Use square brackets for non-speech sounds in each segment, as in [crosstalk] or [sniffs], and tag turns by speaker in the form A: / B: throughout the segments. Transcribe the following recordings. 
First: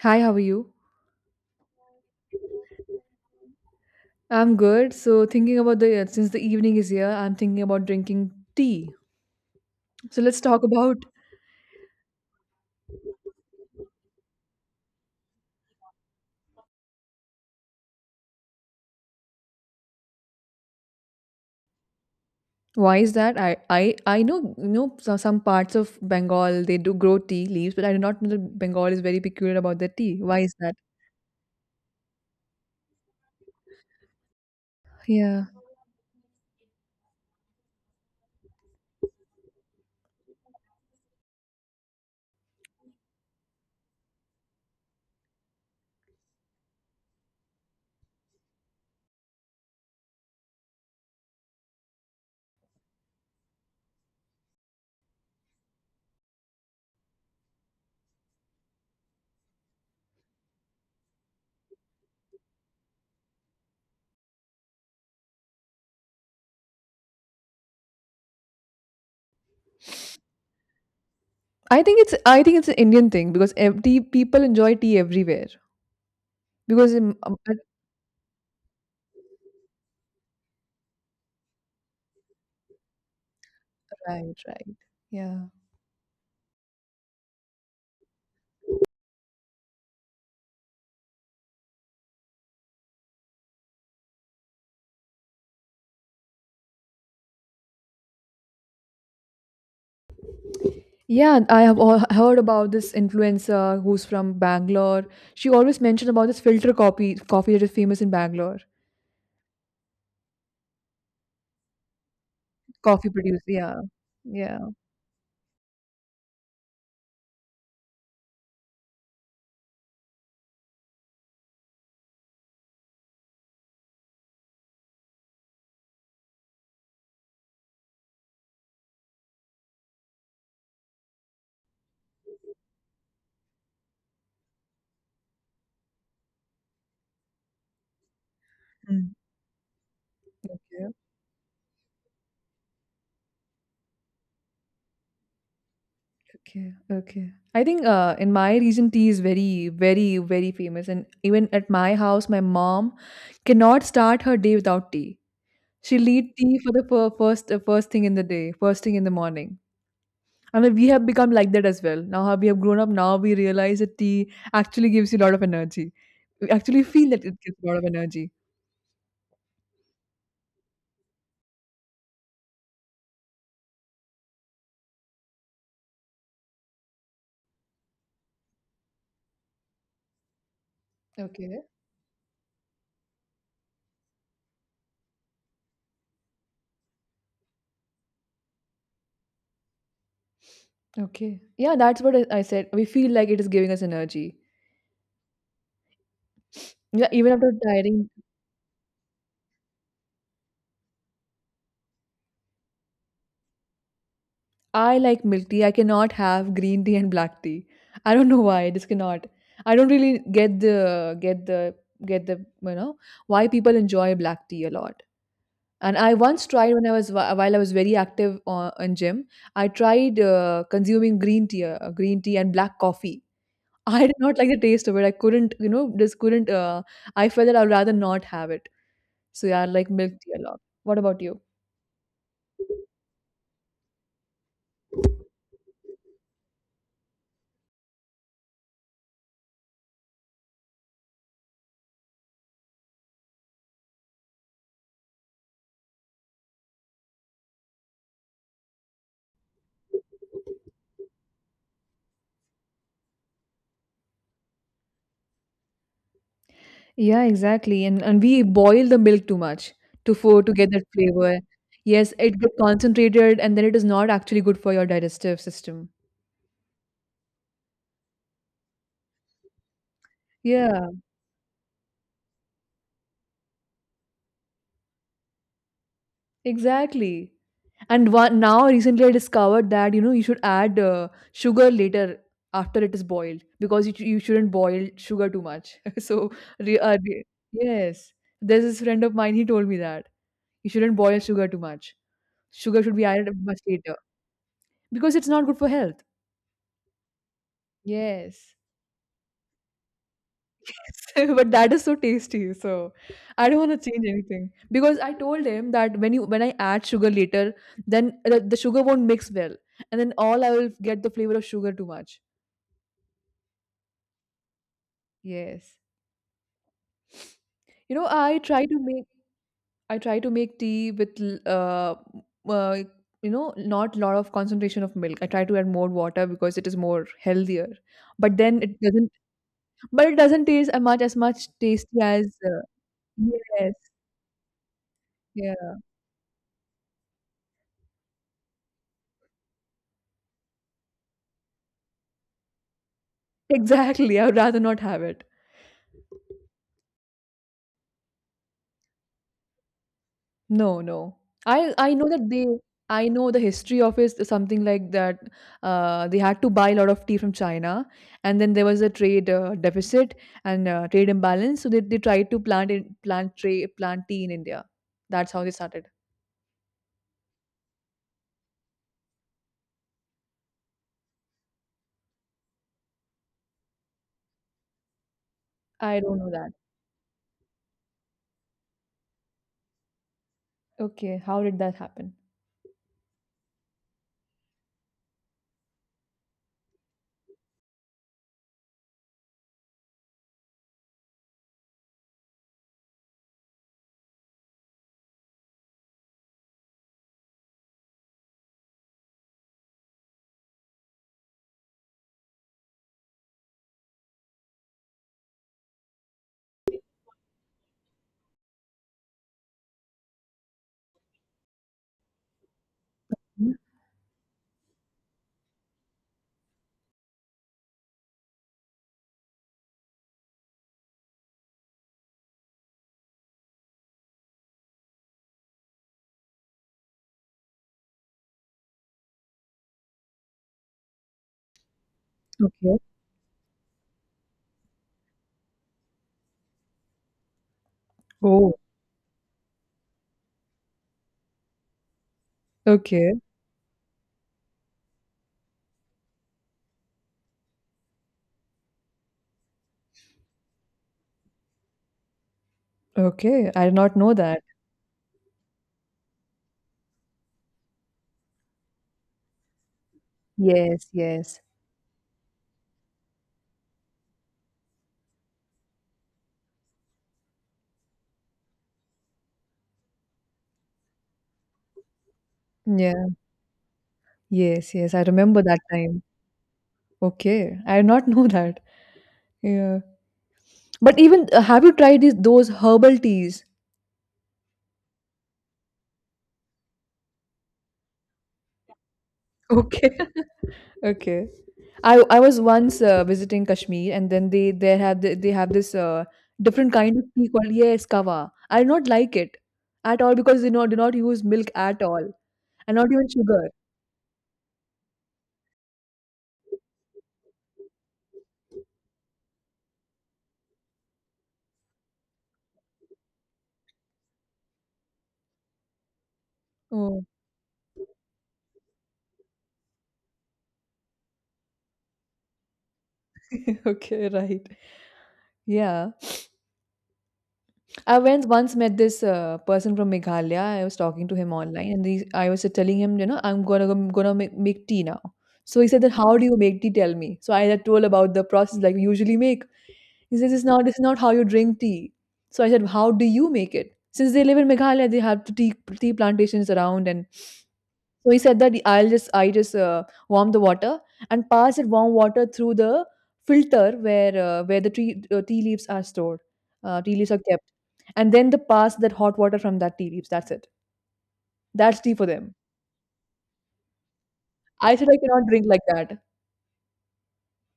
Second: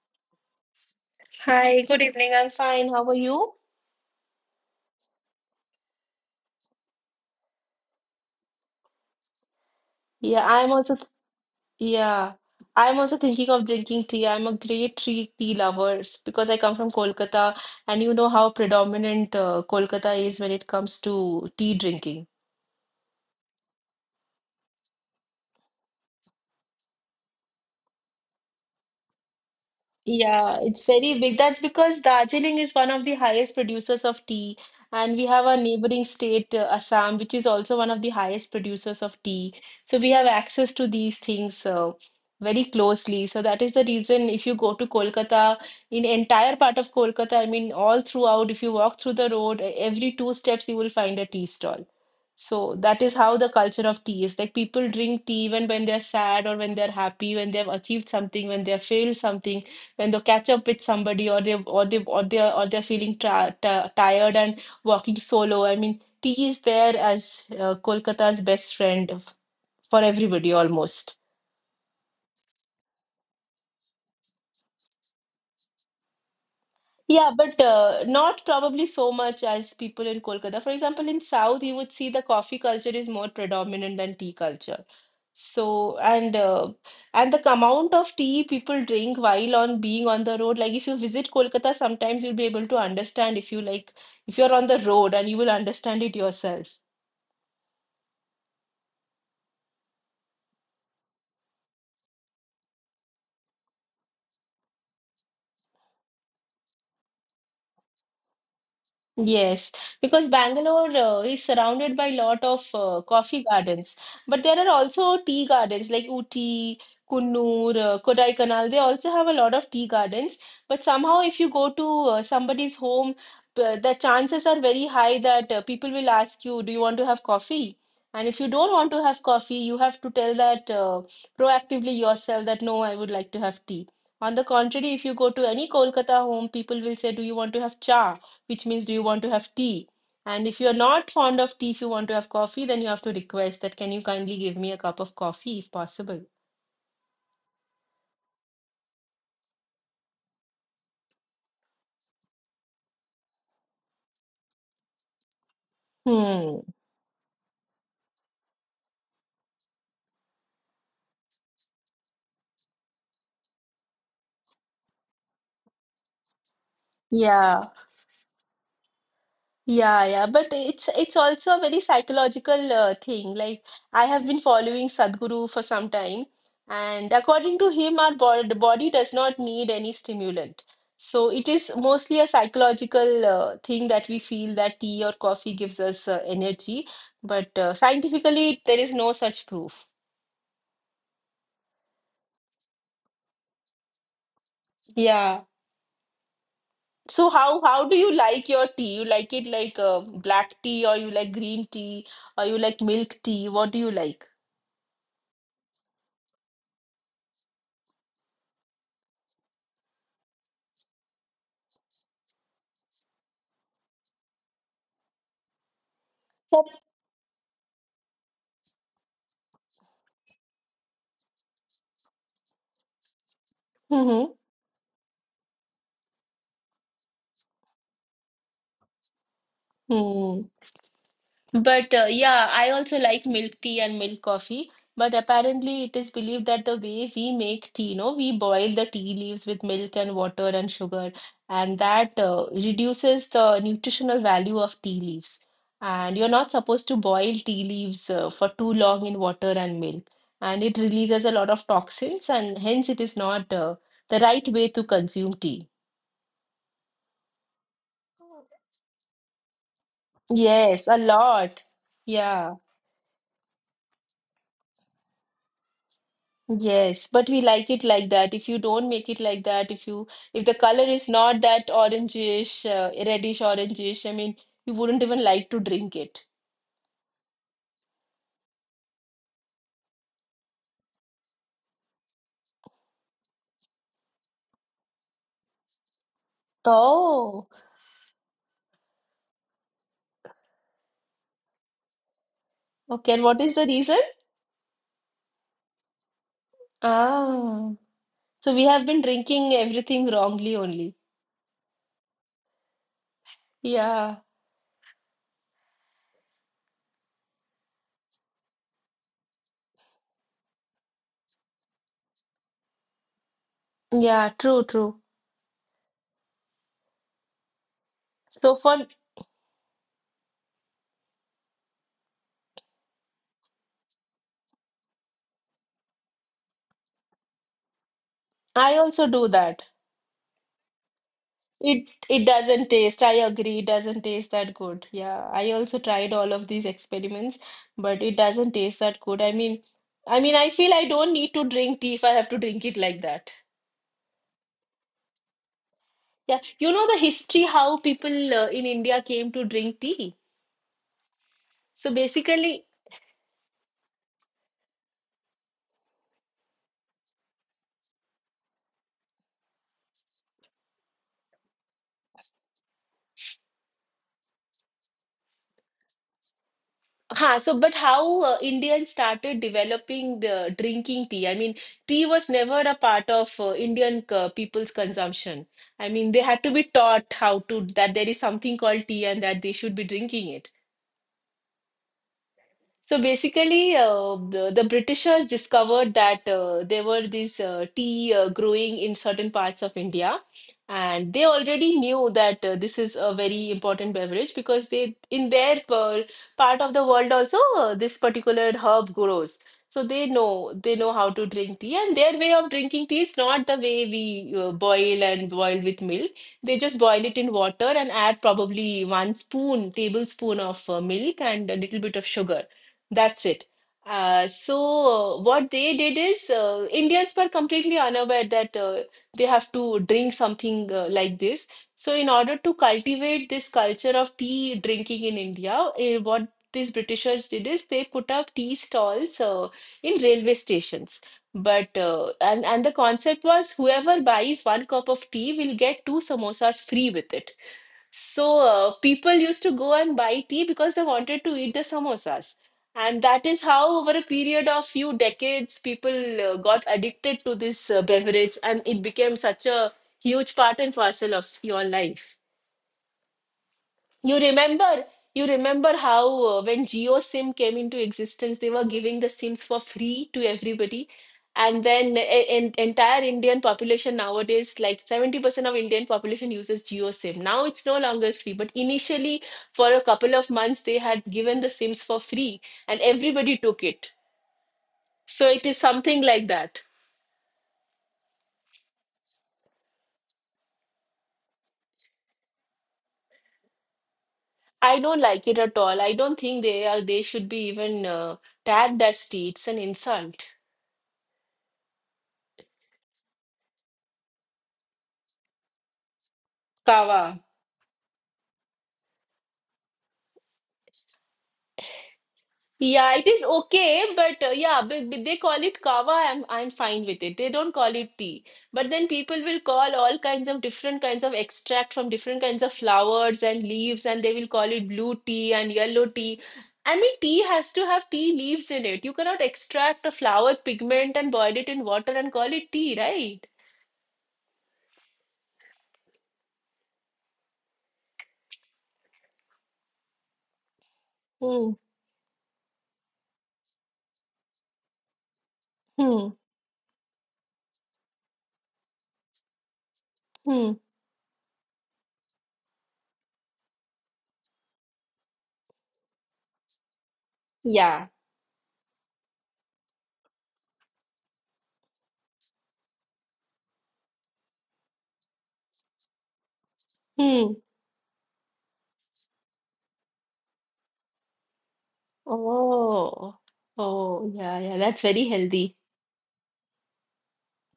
A: Hi, how are you?
B: Hi, good evening. I'm fine. How are you?
A: I'm good. So, thinking about the since the evening is here, I'm thinking about drinking tea. So, let's
B: Yeah,
A: talk
B: I'm also
A: about.
B: th- yeah. I'm also thinking of drinking tea. I'm a great tea lover because I come from Kolkata, and you know how predominant Kolkata is when it comes to tea drinking.
A: Why is that? I know some parts of Bengal they do grow tea leaves, but I do not know that Bengal is very peculiar about their tea. Why is
B: Yeah,
A: that?
B: it's very big. That's because Darjeeling is one of the highest producers of tea, and we
A: Yeah,
B: have our neighboring state, Assam, which is also one of the highest producers of tea. So we have access to these things very closely. So that is the reason, if you go to Kolkata, in entire part of Kolkata, I mean, all throughout, if you walk through the road, every two steps you will find a tea stall. So that is how the culture of tea is. Like, people drink tea even when they're sad or when they're happy, when they've achieved something, when they've failed something, when they catch up with somebody or they're feeling tired and walking solo. I mean, tea is there as Kolkata's best friend for everybody almost.
A: I think it's an Indian thing because tea people enjoy tea everywhere because in,
B: Yeah, but not probably so much as people in Kolkata. For example, in South, you would see the coffee culture is more predominant than tea
A: right, right.
B: culture.
A: Yeah.
B: So and uh, and the amount of tea people drink while on being on the road, like if you visit Kolkata, sometimes you'll be able to understand if you like, if you're on the road and you will understand it yourself.
A: Yeah, I have all heard about this influencer who's from Bangalore. She always mentioned about this filter coffee that is famous in Bangalore.
B: Yes, because Bangalore is surrounded by lot of
A: Coffee producer,
B: coffee
A: yeah,
B: gardens, but there
A: yeah.
B: are also tea gardens like Ooty, Kunnur, Kodaikanal. They also have a lot of tea gardens, but somehow if you go to somebody's home, the chances are very high that people will ask you, "Do you want to have coffee?" And if you don't want to have coffee, you have to tell that proactively yourself that no, I would like to have tea. On the contrary, if you go to any Kolkata home, people will say, "Do you want to have cha?" which means, do you
A: Mm.
B: want to have tea? And if you're
A: Okay,
B: not fond of tea, if you want to have coffee, then you have to request that, can you kindly give me a cup of coffee if possible?
A: okay, okay. I think in my region, tea is very, very, very famous. And even at my house, my mom cannot start her day without tea. She'll eat tea
B: Hmm.
A: for the first thing in the day, first thing in the morning. And then we have become like that as well. Now how we have grown up, now we realize that tea actually gives you a lot of energy. We actually feel that it gives a
B: Yeah.
A: lot of energy.
B: Yeah, yeah. But it's also a very psychological thing. Like, I have been following Sadhguru for some time, and according to him, our body, the body does not need any stimulant. So it
A: Okay.
B: is mostly a psychological thing, that we feel that tea or coffee gives us energy, but scientifically, there is no such proof.
A: Okay. Yeah, that's what I said. We feel like it is giving us energy.
B: Yeah.
A: Yeah,
B: So
A: even after
B: how do
A: tiring,
B: you like your tea? You like it like black tea, or you like green tea, or you like milk tea? What do you like?
A: I like milk tea. I cannot have green tea and black tea. I don't know why. I just cannot. I don't really get the get the get the you know why people enjoy black tea a lot. And I once
B: For
A: tried when I was while I was very active on in gym, I tried consuming green tea and black coffee. [laughs] I did not like the taste of it. I couldn't, just couldn't. I felt that I'd rather not have it. So yeah, I like milk tea a lot.
B: Mm-hmm.
A: What about you?
B: But yeah, I also like milk tea and milk coffee. But apparently, it is believed that the way we make tea, you know, we boil the tea leaves with milk and water and sugar, and that reduces the nutritional value of tea leaves. And you're not supposed to boil tea leaves for too long in water and milk, and it releases a lot of toxins, and hence it is not the right way to consume tea.
A: Yeah, exactly. And we boil the milk too much to get that
B: Yes, a
A: flavor.
B: lot.
A: Yes, it gets
B: Yeah.
A: concentrated, and then it is not actually good for your digestive system.
B: Yes, but we like it like that. If you don't make it like that, if you, if the color
A: Yeah,
B: is not that orangish, reddish orangish, I mean, you wouldn't even like to drink it.
A: exactly. And now recently I discovered that you should add sugar later after it is boiled because you shouldn't boil sugar too much. [laughs] So re, uh, re-
B: Oh,
A: yes, there's this friend of mine. He told me that you shouldn't boil sugar too much. Sugar should be
B: okay. And
A: added
B: what is
A: much
B: the
A: later
B: reason?
A: because it's not good for health.
B: Ah, so
A: Yes.
B: we have been drinking everything wrongly only.
A: [laughs] But that is so tasty. So I don't want to change
B: Yeah,
A: anything because I told him that when you when I add sugar later, then the sugar won't mix well, and then all I will get the flavor of sugar too much.
B: yeah, true, true.
A: Yes. You know,
B: So for
A: I try to make tea with uh not lot of concentration of milk. I try to add more water because it is more healthier. But then
B: I
A: it
B: also
A: doesn't
B: do that.
A: but it doesn't taste as much
B: It
A: tasty
B: it
A: as
B: doesn't taste. I agree, it
A: yes.
B: doesn't taste that good. Yeah, I
A: Yeah.
B: also
A: [laughs]
B: tried all of these experiments, but it doesn't taste that good. I mean, I feel I don't need to drink tea if I have to drink it like that.
A: Exactly. I would rather not have it.
B: Yeah, you know the history how people in India came to drink tea.
A: No, no. I
B: So
A: I know that they
B: basically,
A: I know the history of is something like that. They had to buy a lot of tea from China, and then there was a trade deficit and trade imbalance. So they tried to plant tea in India. That's how they started.
B: Ha, so but how Indians started developing the drinking tea? I mean, tea was never a part of Indian people's consumption. I
A: I
B: mean,
A: don't
B: they
A: know
B: had to
A: that.
B: be taught how to, that there is something called tea and that they should be drinking it.
A: Okay, how did that happen?
B: So basically, the Britishers discovered that there were these tea growing in certain parts of India, and they already knew that this is a very important beverage because they, in their part of the world also, this particular herb grows. So they know how to drink tea, and their way of drinking tea is not the way we boil and boil with milk. They just boil it in water and add probably one spoon, tablespoon of milk and a little bit of sugar, that's it.
A: Hmm.
B: What they did is, Indians were completely unaware that they have to drink something like this. So in order to cultivate this culture of tea drinking in India, what these Britishers did is, they put up tea stalls in railway stations. But and the
A: Okay.
B: concept was, whoever buys one cup of tea will get two samosas free with it. So
A: Oh.
B: people used to go and buy tea because they wanted to eat the samosas. And
A: Okay.
B: that is how, over a period of few decades, people got addicted to this beverage, and it became such a huge part and parcel of your life.
A: Okay. I did not know
B: You
A: that.
B: remember, you remember how when GeoSim came into existence, they were giving the SIMs for free to
A: Yes.
B: everybody.
A: Yes.
B: And then in, entire Indian population nowadays, like 70% of Indian population uses GeoSim. Now it's no longer free, but initially, for a couple of months, they had given the SIMs for free, and
A: Yeah.
B: everybody took it.
A: Yes. Yes. I
B: So
A: remember
B: it is
A: that
B: something
A: time.
B: like that.
A: Okay, I did not [laughs] know that. Yeah. But even have you tried these those herbal teas?
B: I don't like it at all. I don't think they are, they should be even tagged as tea. It's an
A: Okay.
B: insult.
A: [laughs] Okay. I was once visiting Kashmir, and then they they have this different kind of
B: Kawa.
A: tea called, yes, kawa. I do not like it at all because they not do not use milk at all and not
B: Yeah, it
A: even
B: is
A: sugar.
B: okay, but yeah, but they call it kava. I'm fine with it. They don't call it tea. But then people will call all kinds of different kinds of extract from different kinds of flowers and leaves, and they will call it blue tea and yellow tea. I mean,
A: Oh,
B: tea has to have tea leaves in it. You cannot extract a flower pigment and boil it in water and call it tea, right?
A: [laughs] okay, right. Yeah. I went once met this person from Meghalaya. I was talking to him
B: Hmm.
A: online, and these I was telling him, I'm gonna make tea now. So he said that
B: Hmm.
A: how do you make tea? Tell me. So I had told about the process like we usually make. He says it's
B: Hmm.
A: not this is not how you drink tea. So I said how do you make it? Since they live in Meghalaya, they have tea plantations around. And
B: Yeah.
A: so he said that I just warm the water and pass that warm water through the filter where the tree tea leaves are stored, tea leaves are
B: Hmm.
A: kept, and then the pass that hot water from that tea leaves. That's it. That's tea for them.
B: Oh. Oh, yeah, yeah.
A: I
B: That's
A: said I
B: very
A: cannot drink
B: healthy.
A: like that.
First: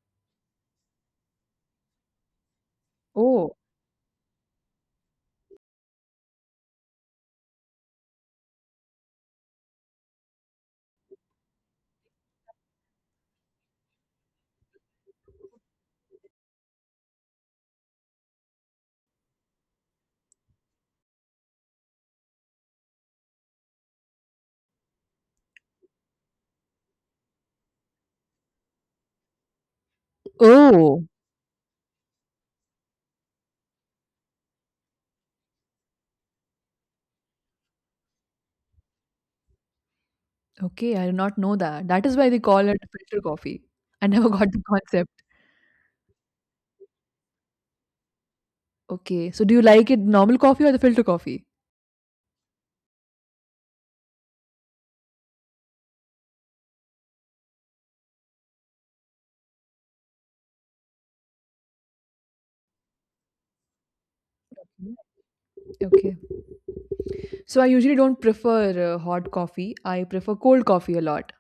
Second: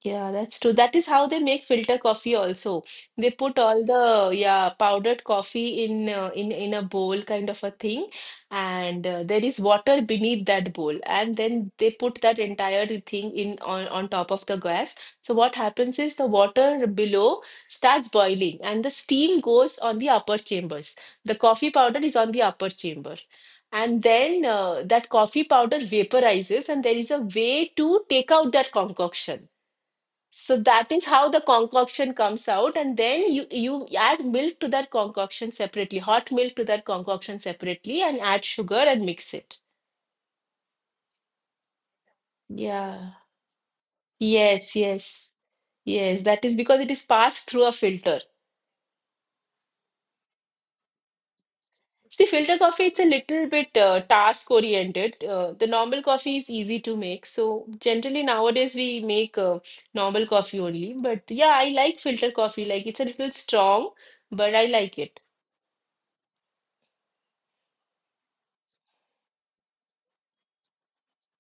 B: Yeah, that's true. That is how they make filter coffee also. They
A: Oh,
B: put all the yeah powdered coffee in in a bowl kind of a thing, and there is water beneath that bowl, and then they put that entire thing in on top of the gas. So what happens is, the water below starts boiling, and the steam goes on the upper chambers. The coffee powder is on the upper chamber. And then that coffee powder vaporizes, and there is a way to take out that concoction, so that is
A: oh,
B: how the concoction comes out, and then you add milk to that concoction separately, hot milk to that concoction separately, and add sugar and mix it.
A: okay. I did not know that. That is why they call it
B: Yeah.
A: filter coffee. I never [laughs] got the
B: Yes,
A: concept.
B: yes, yes, that is because it is passed through a filter.
A: Okay, so do you like it normal coffee or the filter coffee?
B: See, filter coffee, it's a little bit task oriented. The normal coffee is easy to make, so generally nowadays we make normal coffee only, but yeah, I like filter coffee, like, it's a little strong, but I
A: Mm.
B: like it.
A: Okay. So I usually don't prefer hot coffee. I prefer cold coffee a lot.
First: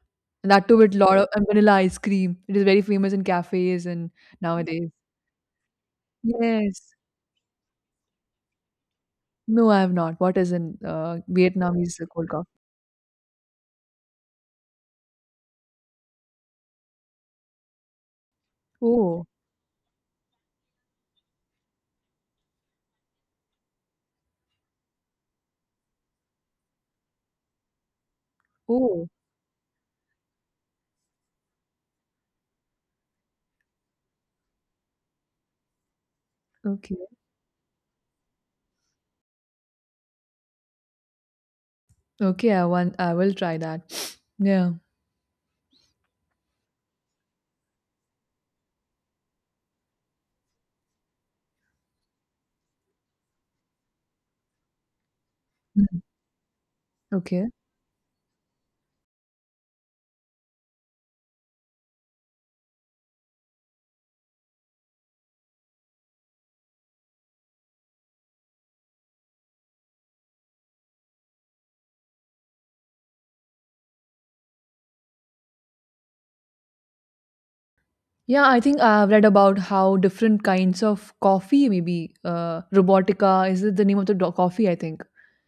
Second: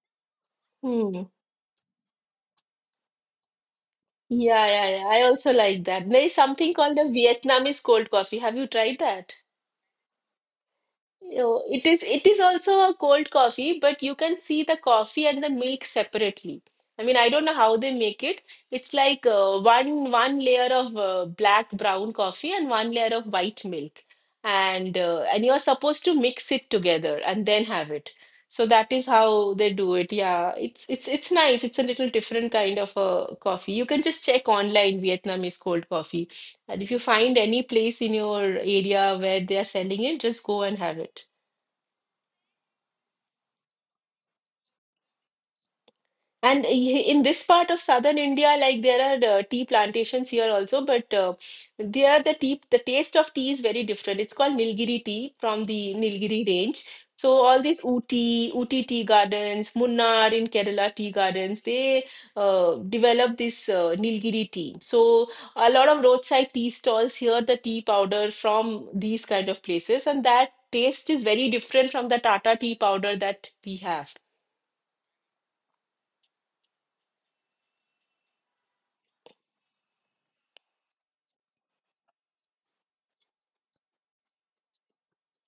A: And that too with lot of
B: Hmm.
A: and vanilla ice cream. It is very famous in cafes and
B: Yeah,
A: nowadays.
B: yeah, yeah. I also like that. There is something called
A: Yes.
B: the Vietnamese cold coffee. Have you tried that?
A: No, I have not. What is in
B: Oh, It
A: Vietnamese
B: is it
A: cold
B: is
A: coffee?
B: also a cold coffee, but you can see the coffee and the milk separately. I mean, I don't know how they make it. It's like
A: Oh,
B: one layer of black brown coffee and one layer of white milk, and you're supposed to mix it together and then have it. So that is
A: oh,
B: how they do it. Yeah, it's nice. It's a little different kind of a coffee. You can just check online Vietnamese cold coffee, and if you
A: okay.
B: find any place in your area where they are selling it, just go and have it.
A: Okay, I will try that. [sniffs] Yeah.
B: And in this part of southern India, like, there are tea plantations here also, but there the tea, the taste of tea is very different. It's called Nilgiri tea from the
A: Mhm.
B: Nilgiri range. So
A: Okay.
B: all these Uti tea gardens, Munnar in Kerala tea gardens, they develop this Nilgiri tea. So a lot of roadside tea stalls here, the tea powder from these kind of places, and that taste is very different from the Tata tea powder that we have.
A: Yeah, I think I've read about how different kinds of coffee, maybe Robotica, is it the name of the coffee, I think.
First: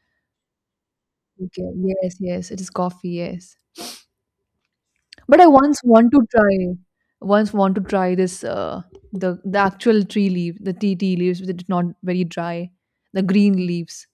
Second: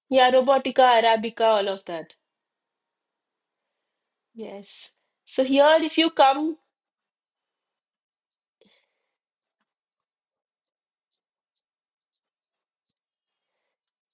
B: Yeah, Robotica, Arabica,
A: Okay,
B: all of that.
A: yes, yes, it is coffee, yes.
B: Yes.
A: But
B: So
A: I
B: here,
A: once
B: if you
A: want to
B: come.
A: try, once want to try this the actual tree leaf, the tea leaves, which is not very dry, the green leaves.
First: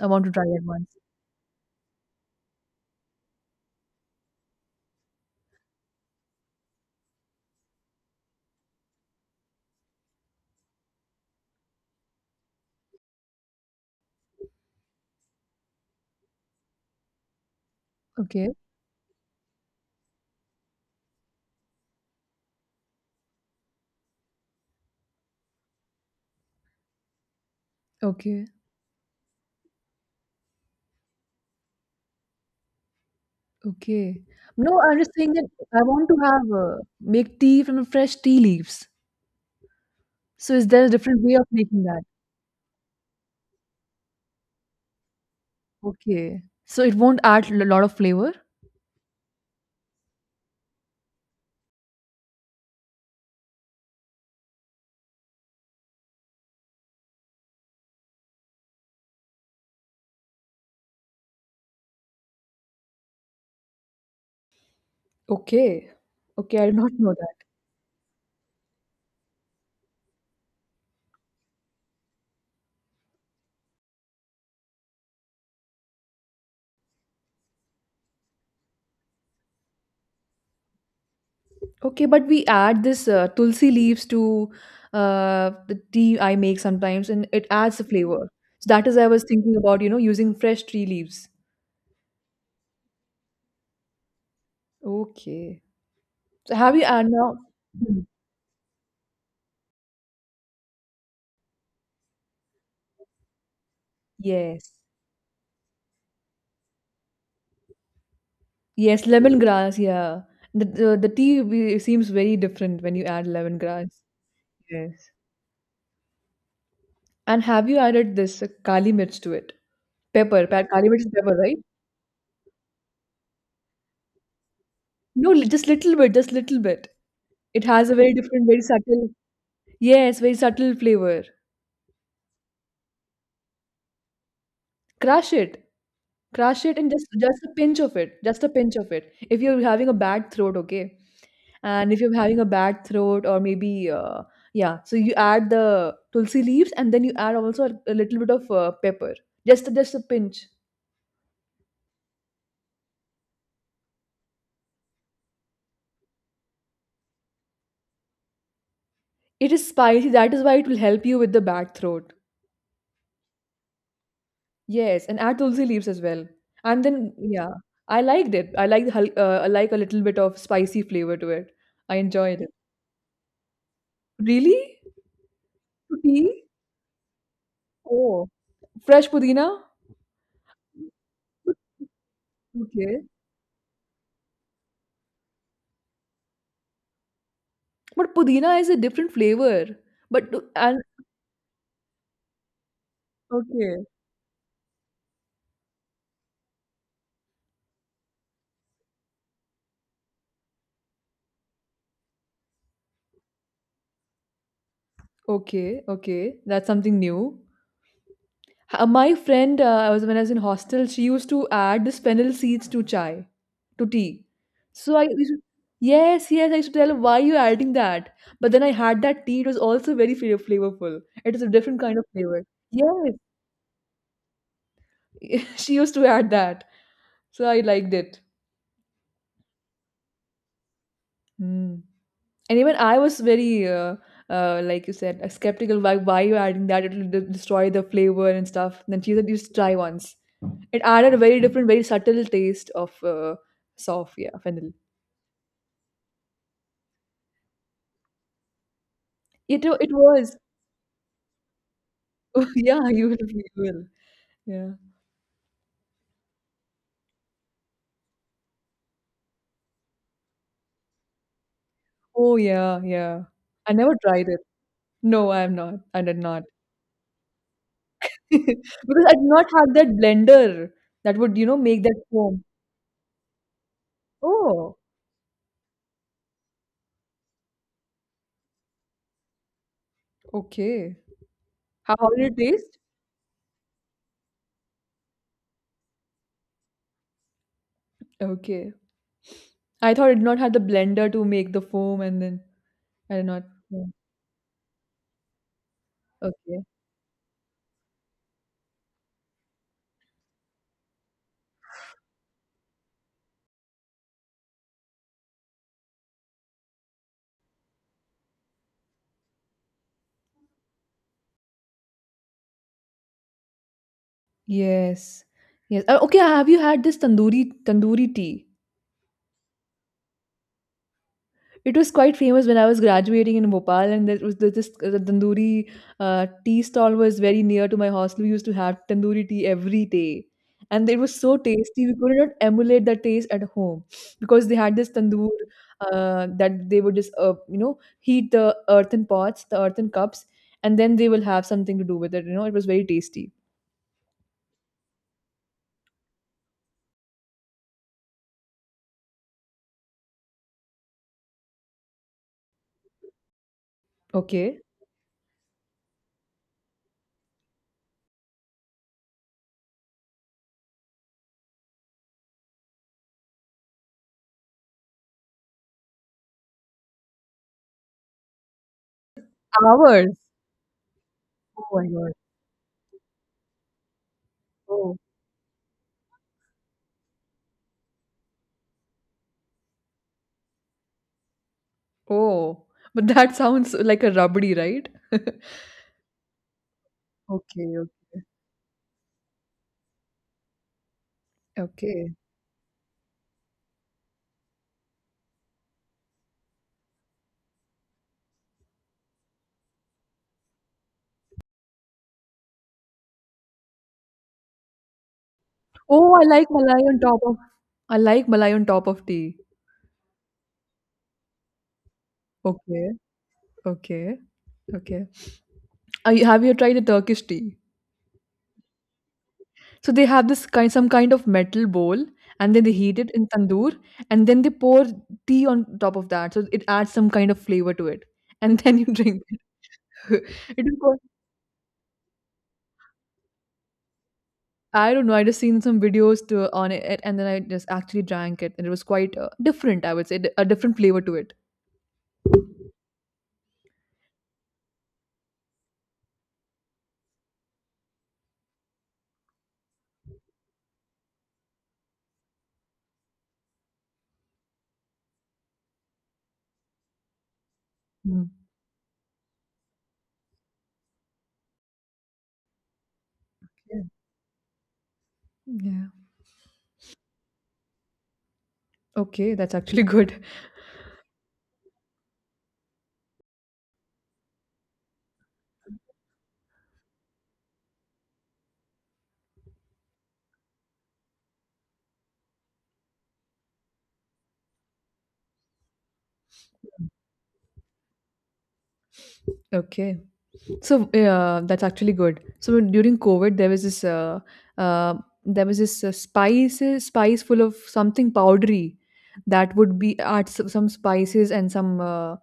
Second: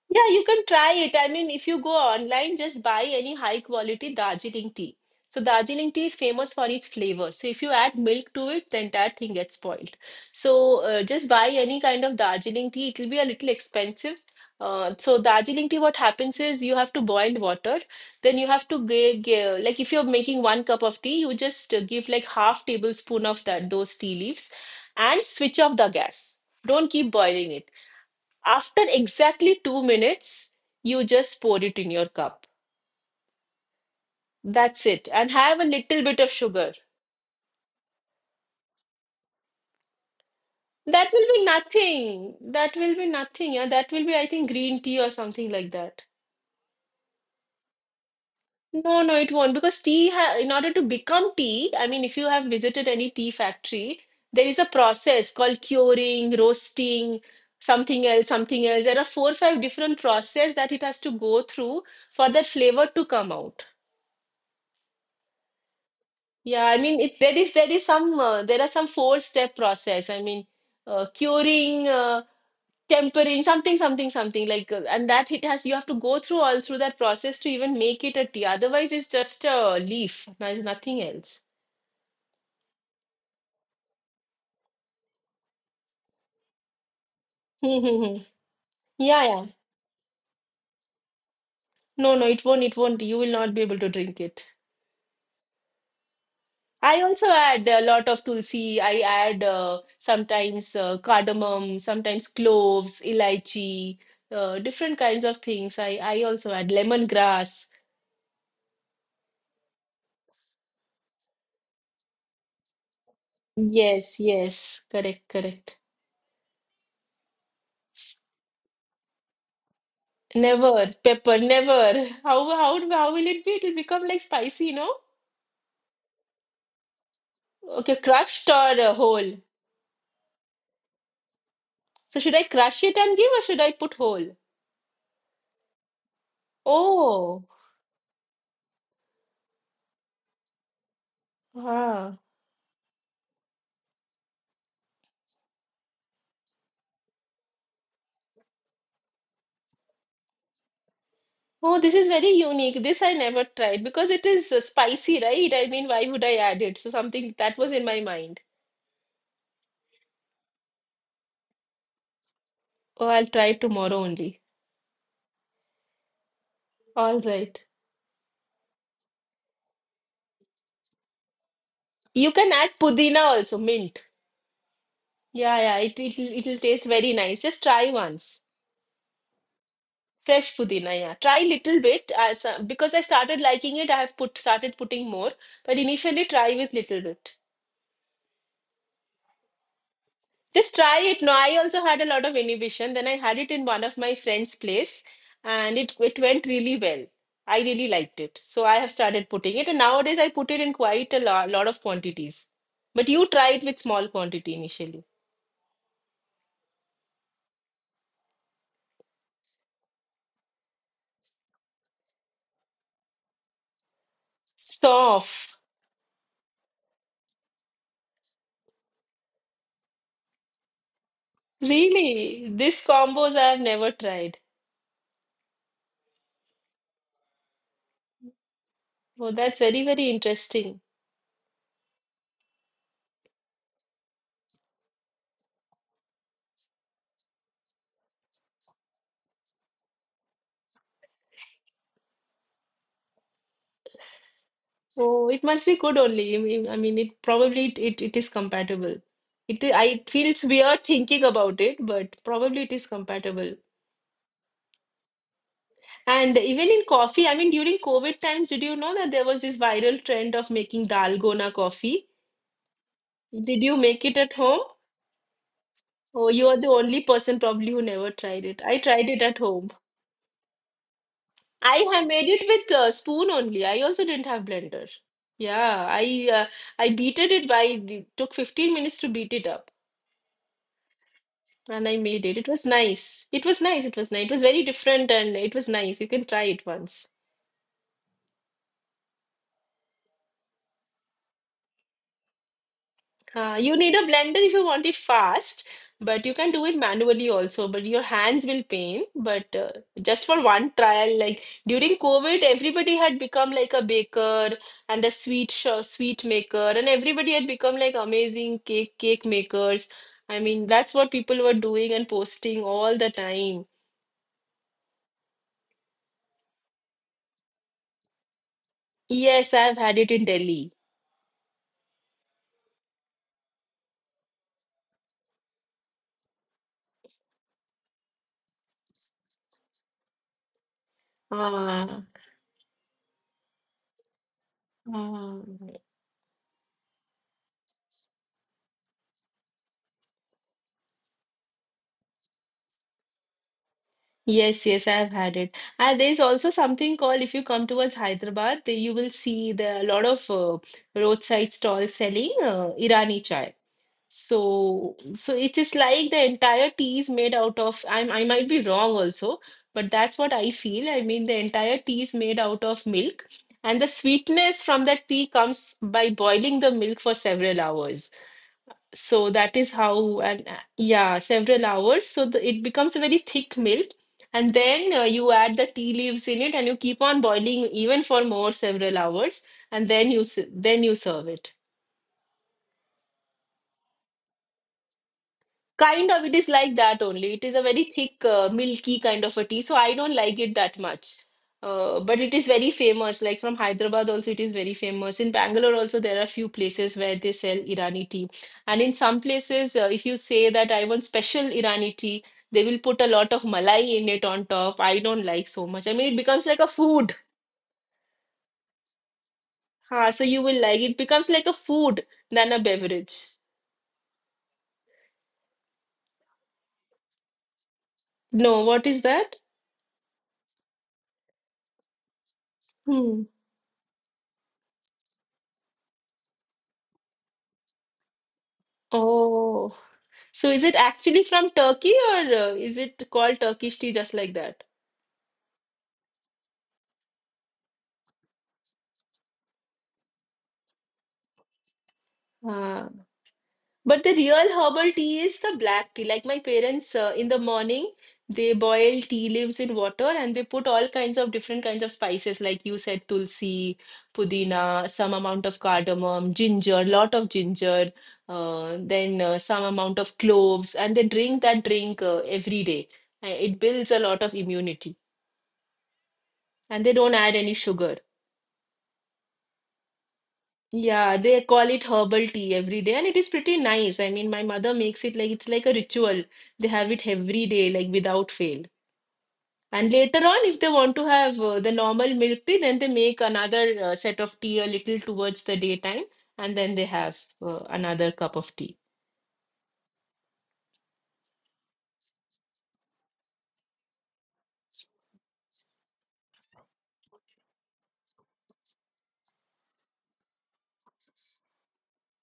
A: I want
B: Yeah,
A: to
B: you
A: try that
B: can try
A: once.
B: it. I mean, if you go online, just buy any high quality Darjeeling tea. So Darjeeling tea is famous for its flavor. So if you add milk to it, the entire thing gets spoiled. So just buy any kind of Darjeeling tea. It will be a little expensive. So Darjeeling tea, what happens is you have to boil water. Then you
A: Okay,
B: have to give, like if you're making one cup of tea, you just give like half tablespoon of that those tea leaves, and switch off the gas. Don't keep boiling it
A: okay,
B: after exactly 2 minutes, you just pour it in your cup.
A: okay. No,
B: That's
A: I'm
B: it.
A: just
B: And
A: saying that
B: have a
A: I
B: little
A: want to
B: bit of
A: have
B: sugar.
A: make tea from fresh tea leaves. So is there a
B: That
A: different
B: will
A: way
B: be
A: of making that?
B: nothing. That will be nothing. Yeah, that will be, I think, green tea or something like that.
A: Okay. So it won't add a lot of flavor.
B: No, no, it won't. Because tea, ha in order to become tea, I mean, if you have visited any tea factory, there is a process called curing, roasting, something else, something else. There are four, five different process that it has to go through for that flavor to come out.
A: Okay. Okay,
B: Yeah,
A: I did
B: I
A: not
B: mean
A: know.
B: there is some there are some four step process. I mean curing, tempering, something, something, something like, and that it has you have to go through all through that process to even make it a tea. Otherwise, it's just a leaf. There's nothing else.
A: Okay, but we add this tulsi leaves to the tea I make sometimes, and it
B: [laughs]
A: adds a
B: yeah,
A: flavor. So that is I was
B: yeah.
A: thinking about, using fresh tree leaves.
B: No, no, it won't. It won't. You will not be able to drink it.
A: Okay. So have you
B: I
A: add
B: also
A: now?
B: add a
A: Mm.
B: lot of tulsi. I add sometimes cardamom, sometimes cloves, elaichi,
A: Yes.
B: different kinds of things. I also add lemongrass.
A: Yes, lemongrass. Yeah. The seems very different when you add lemongrass.
B: Yes, yes,
A: Yes.
B: correct, correct.
A: And have you
B: S-
A: added this kali mirch to it? Pepper. Kali
B: Never
A: mirch is pepper,
B: pepper,
A: right?
B: never. How will it be? It'll become like spicy, no?
A: No, just little bit. Just little bit. It has a
B: Okay,
A: very different,
B: crushed
A: very
B: or
A: subtle.
B: whole?
A: Yes, very subtle flavor.
B: So should I crush it and give, or should I put whole?
A: Crush it. Crush it and just
B: Oh,
A: a pinch of it. Just a pinch of it. If you're having a bad throat, okay? And if you're
B: ah,
A: having a bad throat or maybe yeah, so you add the tulsi leaves and then you add also a little bit of pepper. Just a pinch.
B: Oh, this is very unique. This I never tried because it is spicy, right? I mean, why would I add it? So something that was in my mind.
A: It is spicy. That is why it will help you with the bad throat.
B: Oh, I'll try tomorrow only.
A: Yes, and add tulsi leaves as well. And then,
B: All
A: yeah,
B: right.
A: I liked it. I like a little bit of spicy flavor to it. I
B: You
A: enjoyed
B: can
A: it.
B: add pudina also, mint.
A: Really?
B: Yeah, yeah,
A: To
B: it it'll,
A: tea?
B: it'll taste very nice. Just try
A: Oh,
B: once.
A: fresh pudina?
B: Fresh pudina, yeah. Try little bit as so, because I
A: Okay.
B: started liking it, I have put started putting more, but initially try with little bit.
A: But pudina is a different flavor. But
B: Just
A: and
B: try it. No, I also had a lot of inhibition, then I had it in one
A: okay.
B: of my friends place and it went really well. I really liked it, so I have started putting it, and nowadays I put it in quite a lot of quantities, but you try it with small quantity initially.
A: Okay, okay, that's something new. My friend, I was when I was in hostel, she used to add the fennel seeds to chai, to tea. So I used to-
B: Soft
A: yes, yes, I used to tell her why are you adding that. But then I had that tea; it was also very flavorful. It is a different kind of flavor.
B: Really, these
A: Yes,
B: combos I have never tried.
A: [laughs] she used to add that, so I liked it.
B: Oh, that's very very interesting.
A: Hmm. And even I was very like you said, skeptical why you adding that it'll destroy the flavor and stuff. Then she said just try once. It added a very different very subtle taste of soft, yeah, fennel.
B: Oh, it must be good only. I mean, it probably it is compatible. it i
A: It
B: it
A: was
B: feels weird thinking about it, but
A: [laughs]
B: probably it is
A: yeah, you will you
B: compatible.
A: will yeah.
B: And even in coffee, I mean, during COVID times, did you know that there was this viral trend of making dalgona coffee?
A: Oh, yeah, yeah.
B: Did
A: I
B: you
A: never
B: make it
A: tried
B: at
A: it.
B: home?
A: No, I did
B: Oh,
A: not.
B: you are the only person probably who never
A: [laughs]
B: tried it. I
A: Because
B: tried
A: I
B: it
A: did
B: at
A: not
B: home.
A: have that blender that would
B: I
A: make that
B: have made
A: foam.
B: it with a spoon only. I also didn't have
A: Oh,
B: blender. Yeah, I beated it by it took 15 minutes to beat it up,
A: okay,
B: and
A: how,
B: I
A: how
B: made
A: did
B: it. It
A: it
B: was
A: taste?
B: nice. It was nice. It was nice. It was very different, and it was nice. You can try it once.
A: Okay, I thought it did not have the blender to make the foam, and then I did not.
B: You
A: Yeah.
B: need a blender if you want it fast, but you can do
A: Okay.
B: it manually also. But your hands will pain. But Just for one trial, like during COVID, everybody had become like a baker and a sweet maker, and everybody had become like amazing cake makers. I mean, that's what people were doing and posting all the time.
A: Yes. Yes. Okay. Have you had this tandoori tea?
B: Yes, I've had it in Delhi.
A: It was quite famous when I was graduating in Bhopal, and there was this this the tandoori tea stall was very near to my hostel. We used to have tandoori tea every day, and it was so tasty. We
B: Ah,
A: could not emulate that taste at home because they had this tandoor
B: ah.
A: that they would just heat the earthen pots, the earthen cups, and then they will have something to do with it. You know, it was very tasty.
B: Yes, yes, I've had it. And there's also something called, if you come towards Hyderabad, there you will see the a lot of roadside stalls selling Irani chai.
A: Okay.
B: So it is like the entire tea is made out of. I might be wrong also, but that's what I feel. I mean, the entire tea is made out of milk, and the sweetness from that tea comes by boiling the milk for several hours. So that is
A: Hours.
B: how, and yeah, several
A: Oh my
B: hours,
A: god.
B: so it becomes a very thick milk, and then
A: Oh.
B: you add the tea leaves in it, and you keep on boiling even for more several hours, and then then you serve it.
A: Oh, but that [laughs] sounds like a rubbery, right? [laughs]
B: Kind of, it is like that only. It is a
A: Okay,
B: very thick, milky kind of a tea, so I don't like it that much.
A: okay.
B: But it is very famous. Like from Hyderabad, also it is very famous. In Bangalore, also there are few places where they sell Irani tea, and in some places, if you say that I want special Irani tea, they will put a lot of malai in it on top. I don't like so much. I mean,
A: Oh,
B: it
A: I
B: becomes
A: like
B: like a
A: malai on
B: food.
A: top of I like malai on top of tea.
B: Ah, so you will like it becomes like a food than a
A: Okay,
B: beverage.
A: okay, okay. Have you tried the Turkish tea?
B: No, what is that?
A: So they have this kind some kind of metal bowl, and then they heat it
B: Hmm.
A: in tandoor, and then they pour tea on top of that. So it adds some kind of flavor to it. [laughs] And then you drink it.
B: Oh. So
A: [laughs]
B: is
A: It is
B: it
A: called,
B: actually from Turkey, or is it called Turkish tea just like that?
A: I don't know. I just seen some videos to, on it, and then I just actually drank it, and it was quite different, I would say, a different flavor to it.
B: Ah. But the real herbal tea is the black tea. Like my parents in the morning, they boil tea leaves in water, and they put all kinds of different kinds of spices, like you said, tulsi, pudina, some amount of cardamom, ginger, lot of ginger,
A: Mm,
B: then some amount of cloves, and they drink that drink every day. It
A: yeah.
B: builds a lot of immunity,
A: Yeah.
B: and they don't add any sugar.
A: Okay, that's actually [laughs] good.
B: Yeah, they call it herbal tea every day, and it is pretty nice. I mean, my mother makes it like it's like a ritual. They have it every day, like without fail. And later on, if they want to have the normal milk tea, then they make another set of tea a little towards the daytime, and then they have another cup of tea.
A: Okay. So that's actually good. So during COVID, uh, there was this spice full of something powdery that would be some spices and some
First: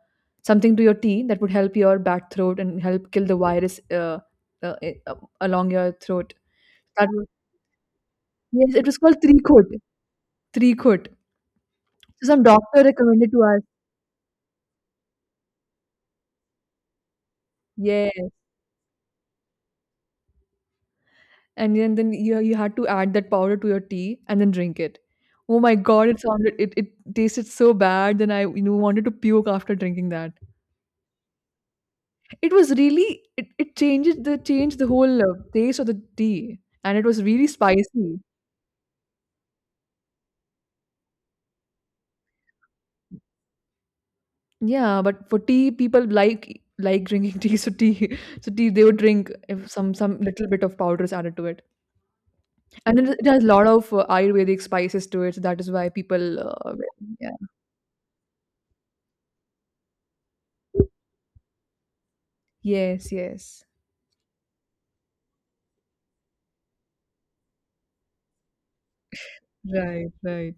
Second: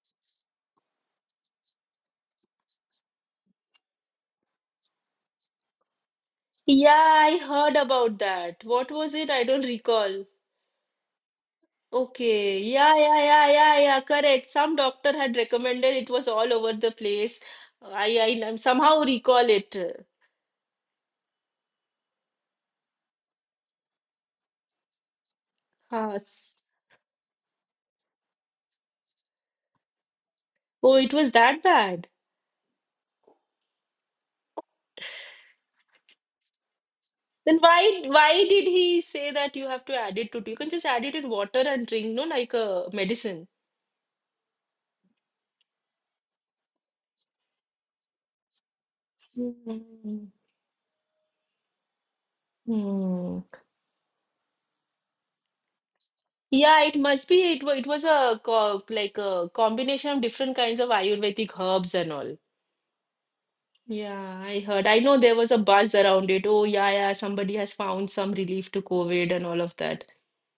A: something to your tea that would help your bad throat and help kill the virus uh, i- uh, along your throat.
B: Yeah,
A: That
B: I heard about that.
A: Yes, it
B: What
A: was
B: was
A: called
B: it? I don't
A: Treekhot.
B: recall.
A: Treekhut. So some
B: Okay.
A: doctor
B: Yeah, yeah,
A: recommended to
B: yeah,
A: us.
B: yeah, yeah. Correct. Some doctor had recommended, it was all over the place.
A: Yes.
B: Somehow recall it.
A: And then you had to add that powder to your tea and then drink it. Oh my god,
B: Ah,
A: it sounded
B: s-
A: it tasted so bad. Then I you know wanted to puke after drinking that.
B: oh, it was that bad.
A: It was really it changed the whole taste of the tea, and it was really
B: Then
A: spicy.
B: why did he say that you have to add it to tea? You can just add it in water and drink, no, like a medicine.
A: Yeah, but for tea, people like drinking [laughs] tea, so tea [laughs] so tea they would drink if some
B: Mm.
A: little bit of powder is added to it. And it
B: Hmm.
A: has a lot of Ayurvedic spices to it, so that is why people,
B: Yeah, it must
A: yeah.
B: be. It was a co like a combination of different kinds of Ayurvedic herbs and all.
A: Yes, yes.
B: Yeah, I heard. I know there was a buzz around it. Oh, yeah, yeah, somebody has found some relief to COVID and all of that.
A: Right, right.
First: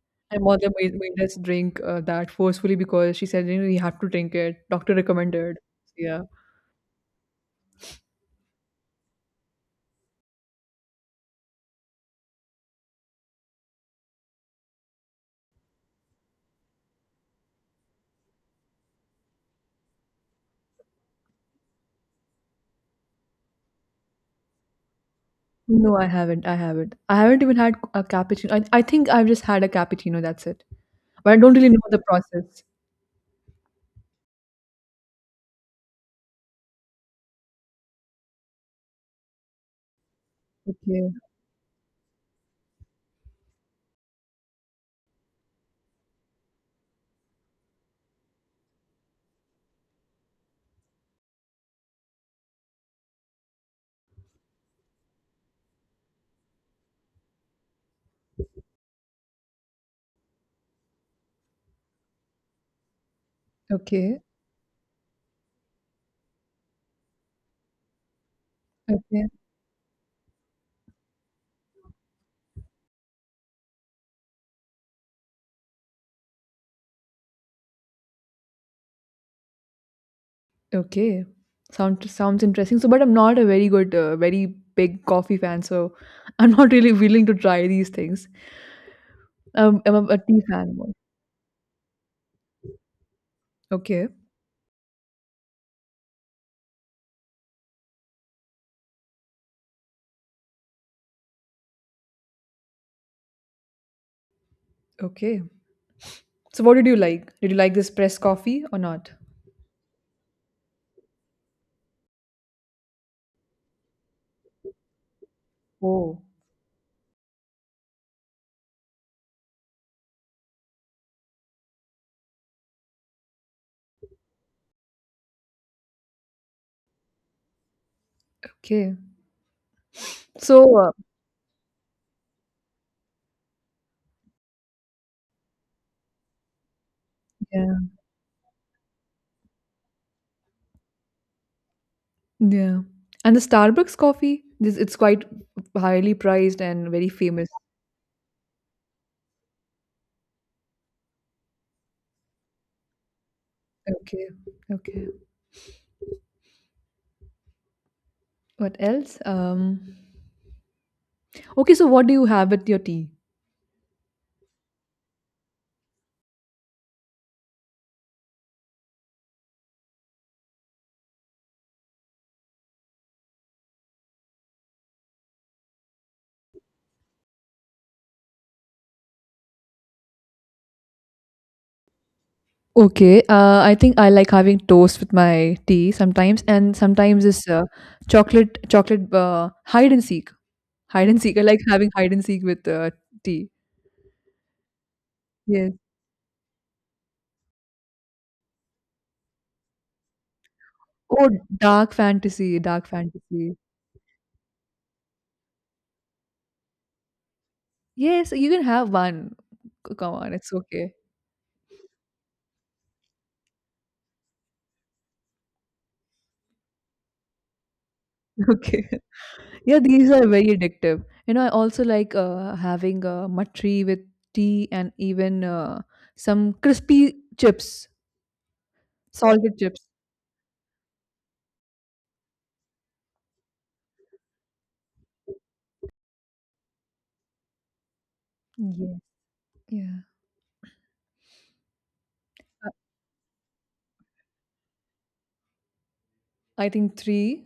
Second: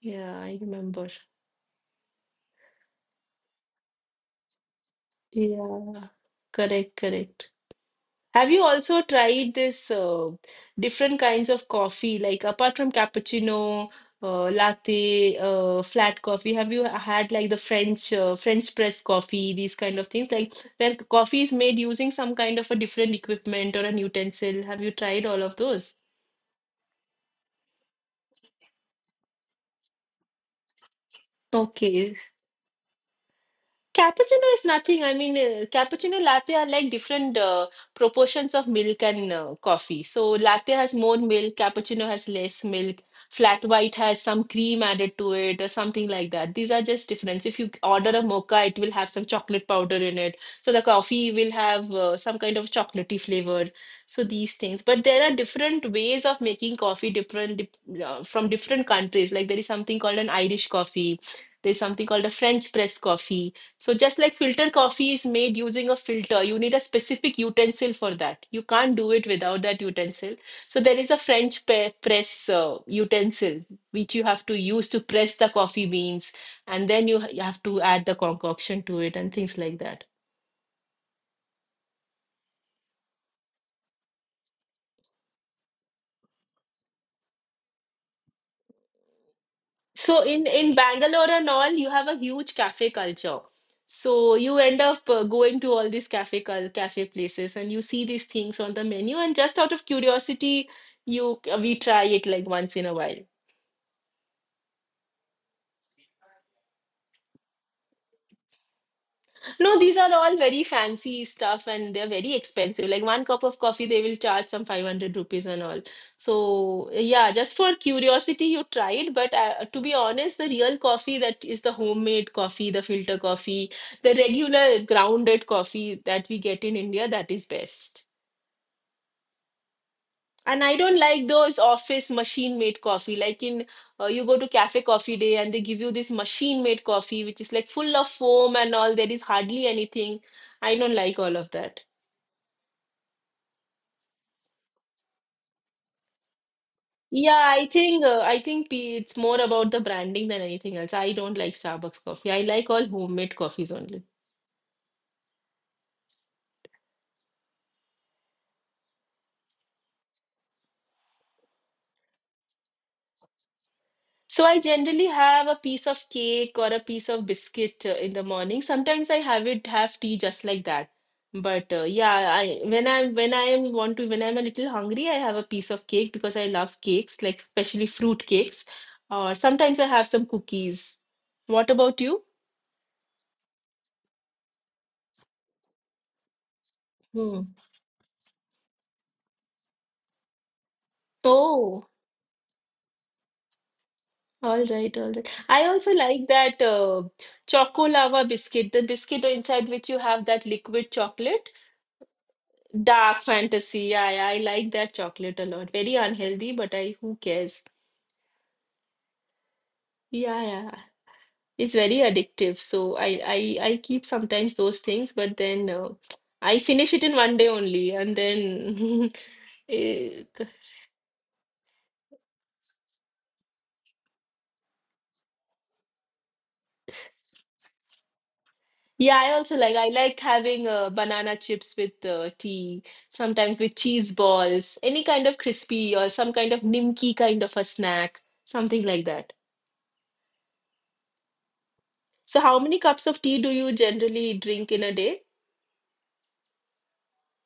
B: Yeah,
A: And
B: I
A: mother made,
B: remember.
A: made us drink that forcefully because she said, you know, you have to drink it. Doctor recommended.
B: Yeah,
A: Yeah.
B: correct, correct. Have you also tried this different kinds of coffee, like apart from cappuccino, latte, flat coffee? Have you had like the French press coffee, these kind of things, like where coffee is made using some kind of a different equipment or an utensil? Have you tried all of those?
A: No, I haven't. I haven't. I haven't even had a cappuccino. I think I've just had a cappuccino. That's it. But I don't really know the
B: Okay.
A: process.
B: Cappuccino is nothing. I mean, cappuccino latte are like different proportions of milk and coffee. So latte has
A: Okay.
B: more milk, cappuccino has less milk, flat white has some cream added to it or something like that. These are just difference. If you order a mocha, it will have some chocolate powder in it. So the coffee will have some kind of chocolatey flavor. So these things. But there are different ways of making coffee from different countries. Like there is something called an Irish coffee. There's something called a French press coffee. So just
A: Okay.
B: like filter coffee is made using a filter, you need a specific utensil for that. You can't do it
A: Okay.
B: without that utensil. So there is a press utensil which you have to use to press the coffee beans, and then you have to add the concoction to it and things like that.
A: Okay. Sound, sounds interesting. So, but I'm not a very very big coffee fan. So I'm not really willing to try these things. I'm a
B: So
A: tea
B: in
A: fan more.
B: Bangalore and all, you have a huge cafe culture.
A: Okay.
B: So you end up going to all these cafe places, and you see these things on the menu, and just out of curiosity, you we try it like once in a while.
A: Okay. So what did you like? Did you like this pressed coffee or not?
B: No, these are all very fancy stuff and they're very expensive. Like one cup of coffee, they will charge some 500 rupees and all.
A: Oh.
B: So, yeah, just for curiosity, you tried. But to be honest, the real coffee that is the homemade coffee, the filter coffee, the regular grounded coffee that we get in India, that is best.
A: Okay.
B: And I
A: So
B: don't like those office machine made coffee. Like in you go to cafe coffee day and they give you this machine made coffee, which is like
A: yeah,
B: full of foam and all. There is hardly anything. I don't like all of that.
A: yeah. And the Starbucks coffee, this it's quite highly priced and very famous.
B: Yeah, it's more about the branding than anything else. I don't like Starbucks coffee. I like all homemade coffees only.
A: Okay. Okay. What else? Okay, so what do you have with your tea?
B: So I generally have a piece of cake or a piece of biscuit in the morning. Sometimes I have it have tea just like that. But yeah, I when I when I am want to when I'm a little hungry, I have a piece of cake because I love cakes, like especially fruit cakes. Or sometimes I have some cookies. What about you?
A: Okay. I think I like having toast with my tea sometimes, and sometimes
B: Hmm.
A: this chocolate chocolate hide and seek. Hide and seek. I like
B: Oh,
A: having hide and seek with tea.
B: all right, all right. I
A: Yes.
B: also like that choco lava biscuit, the biscuit inside which you have that liquid
A: Oh,
B: chocolate.
A: dark fantasy, dark
B: Dark
A: fantasy.
B: fantasy. Yeah, yeah. I like that chocolate a lot. Very unhealthy, but I who cares?
A: Yes, you can have one. C- Come on,
B: Yeah,
A: it's
B: yeah.
A: okay.
B: It's very addictive. So I keep sometimes those things, but then I finish it in one day only, and
A: [laughs] Okay.
B: then [laughs]
A: Yeah, these
B: Eh,
A: are very addictive. You know, I also like having a matri with tea and even some crispy chips,
B: yeah, I also
A: salted
B: like,
A: chips.
B: I like having banana chips with tea, sometimes with cheese balls, any kind of crispy or some kind of nimki kind of a snack, something
A: Yeah.
B: like that.
A: Yeah.
B: So how
A: Uh,
B: many cups of tea do you generally drink in a day?
A: I think three.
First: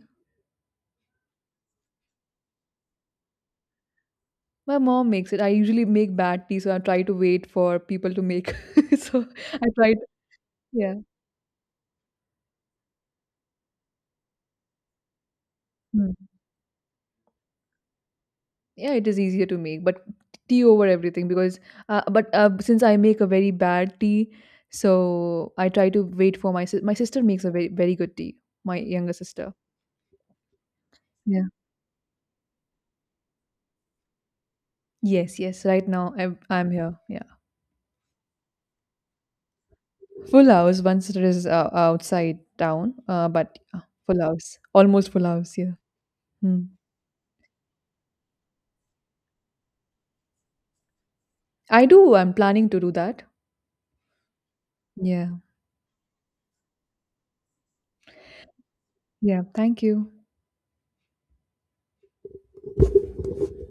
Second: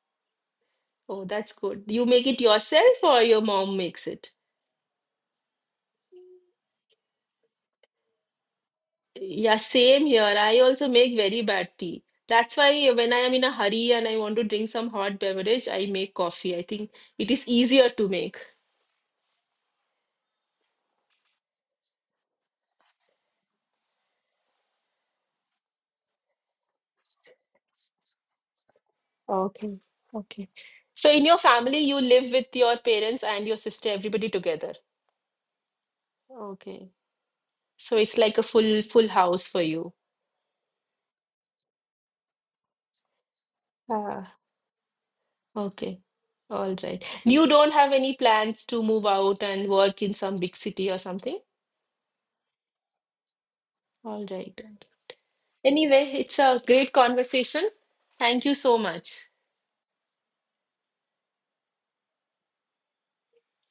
B: Oh, that's good. You make it yourself or your mom makes it?
A: My mom makes it. I usually make bad tea, so I try to wait for people to make. [laughs] So
B: Yeah,
A: I tried.
B: same here. I also
A: Yeah.
B: make very bad tea. That's why when I am in a hurry and I want to drink some hot beverage, I make
A: Hmm.
B: coffee. I think it is easier to make.
A: Yeah, it is easier to make, but tea over everything because but since I make a very bad tea, so I try to wait for my sister makes a very good tea, my younger sister.
B: Okay, okay. So in your
A: Yeah.
B: family, you live with your parents and your sister, everybody together.
A: Yes, yes, right now I'm
B: Okay.
A: here, yeah.
B: So it's like a full house for you.
A: Full house once it is outside town but full
B: Ah,
A: house, almost full house, yeah.
B: okay.
A: Hmm.
B: All right. You don't have any plans to move out and work in some big city or something?
A: I do, I'm planning to do that.
B: All right.
A: Yeah,
B: Anyway, it's a great conversation. Thank you so much.
A: yeah, thank you.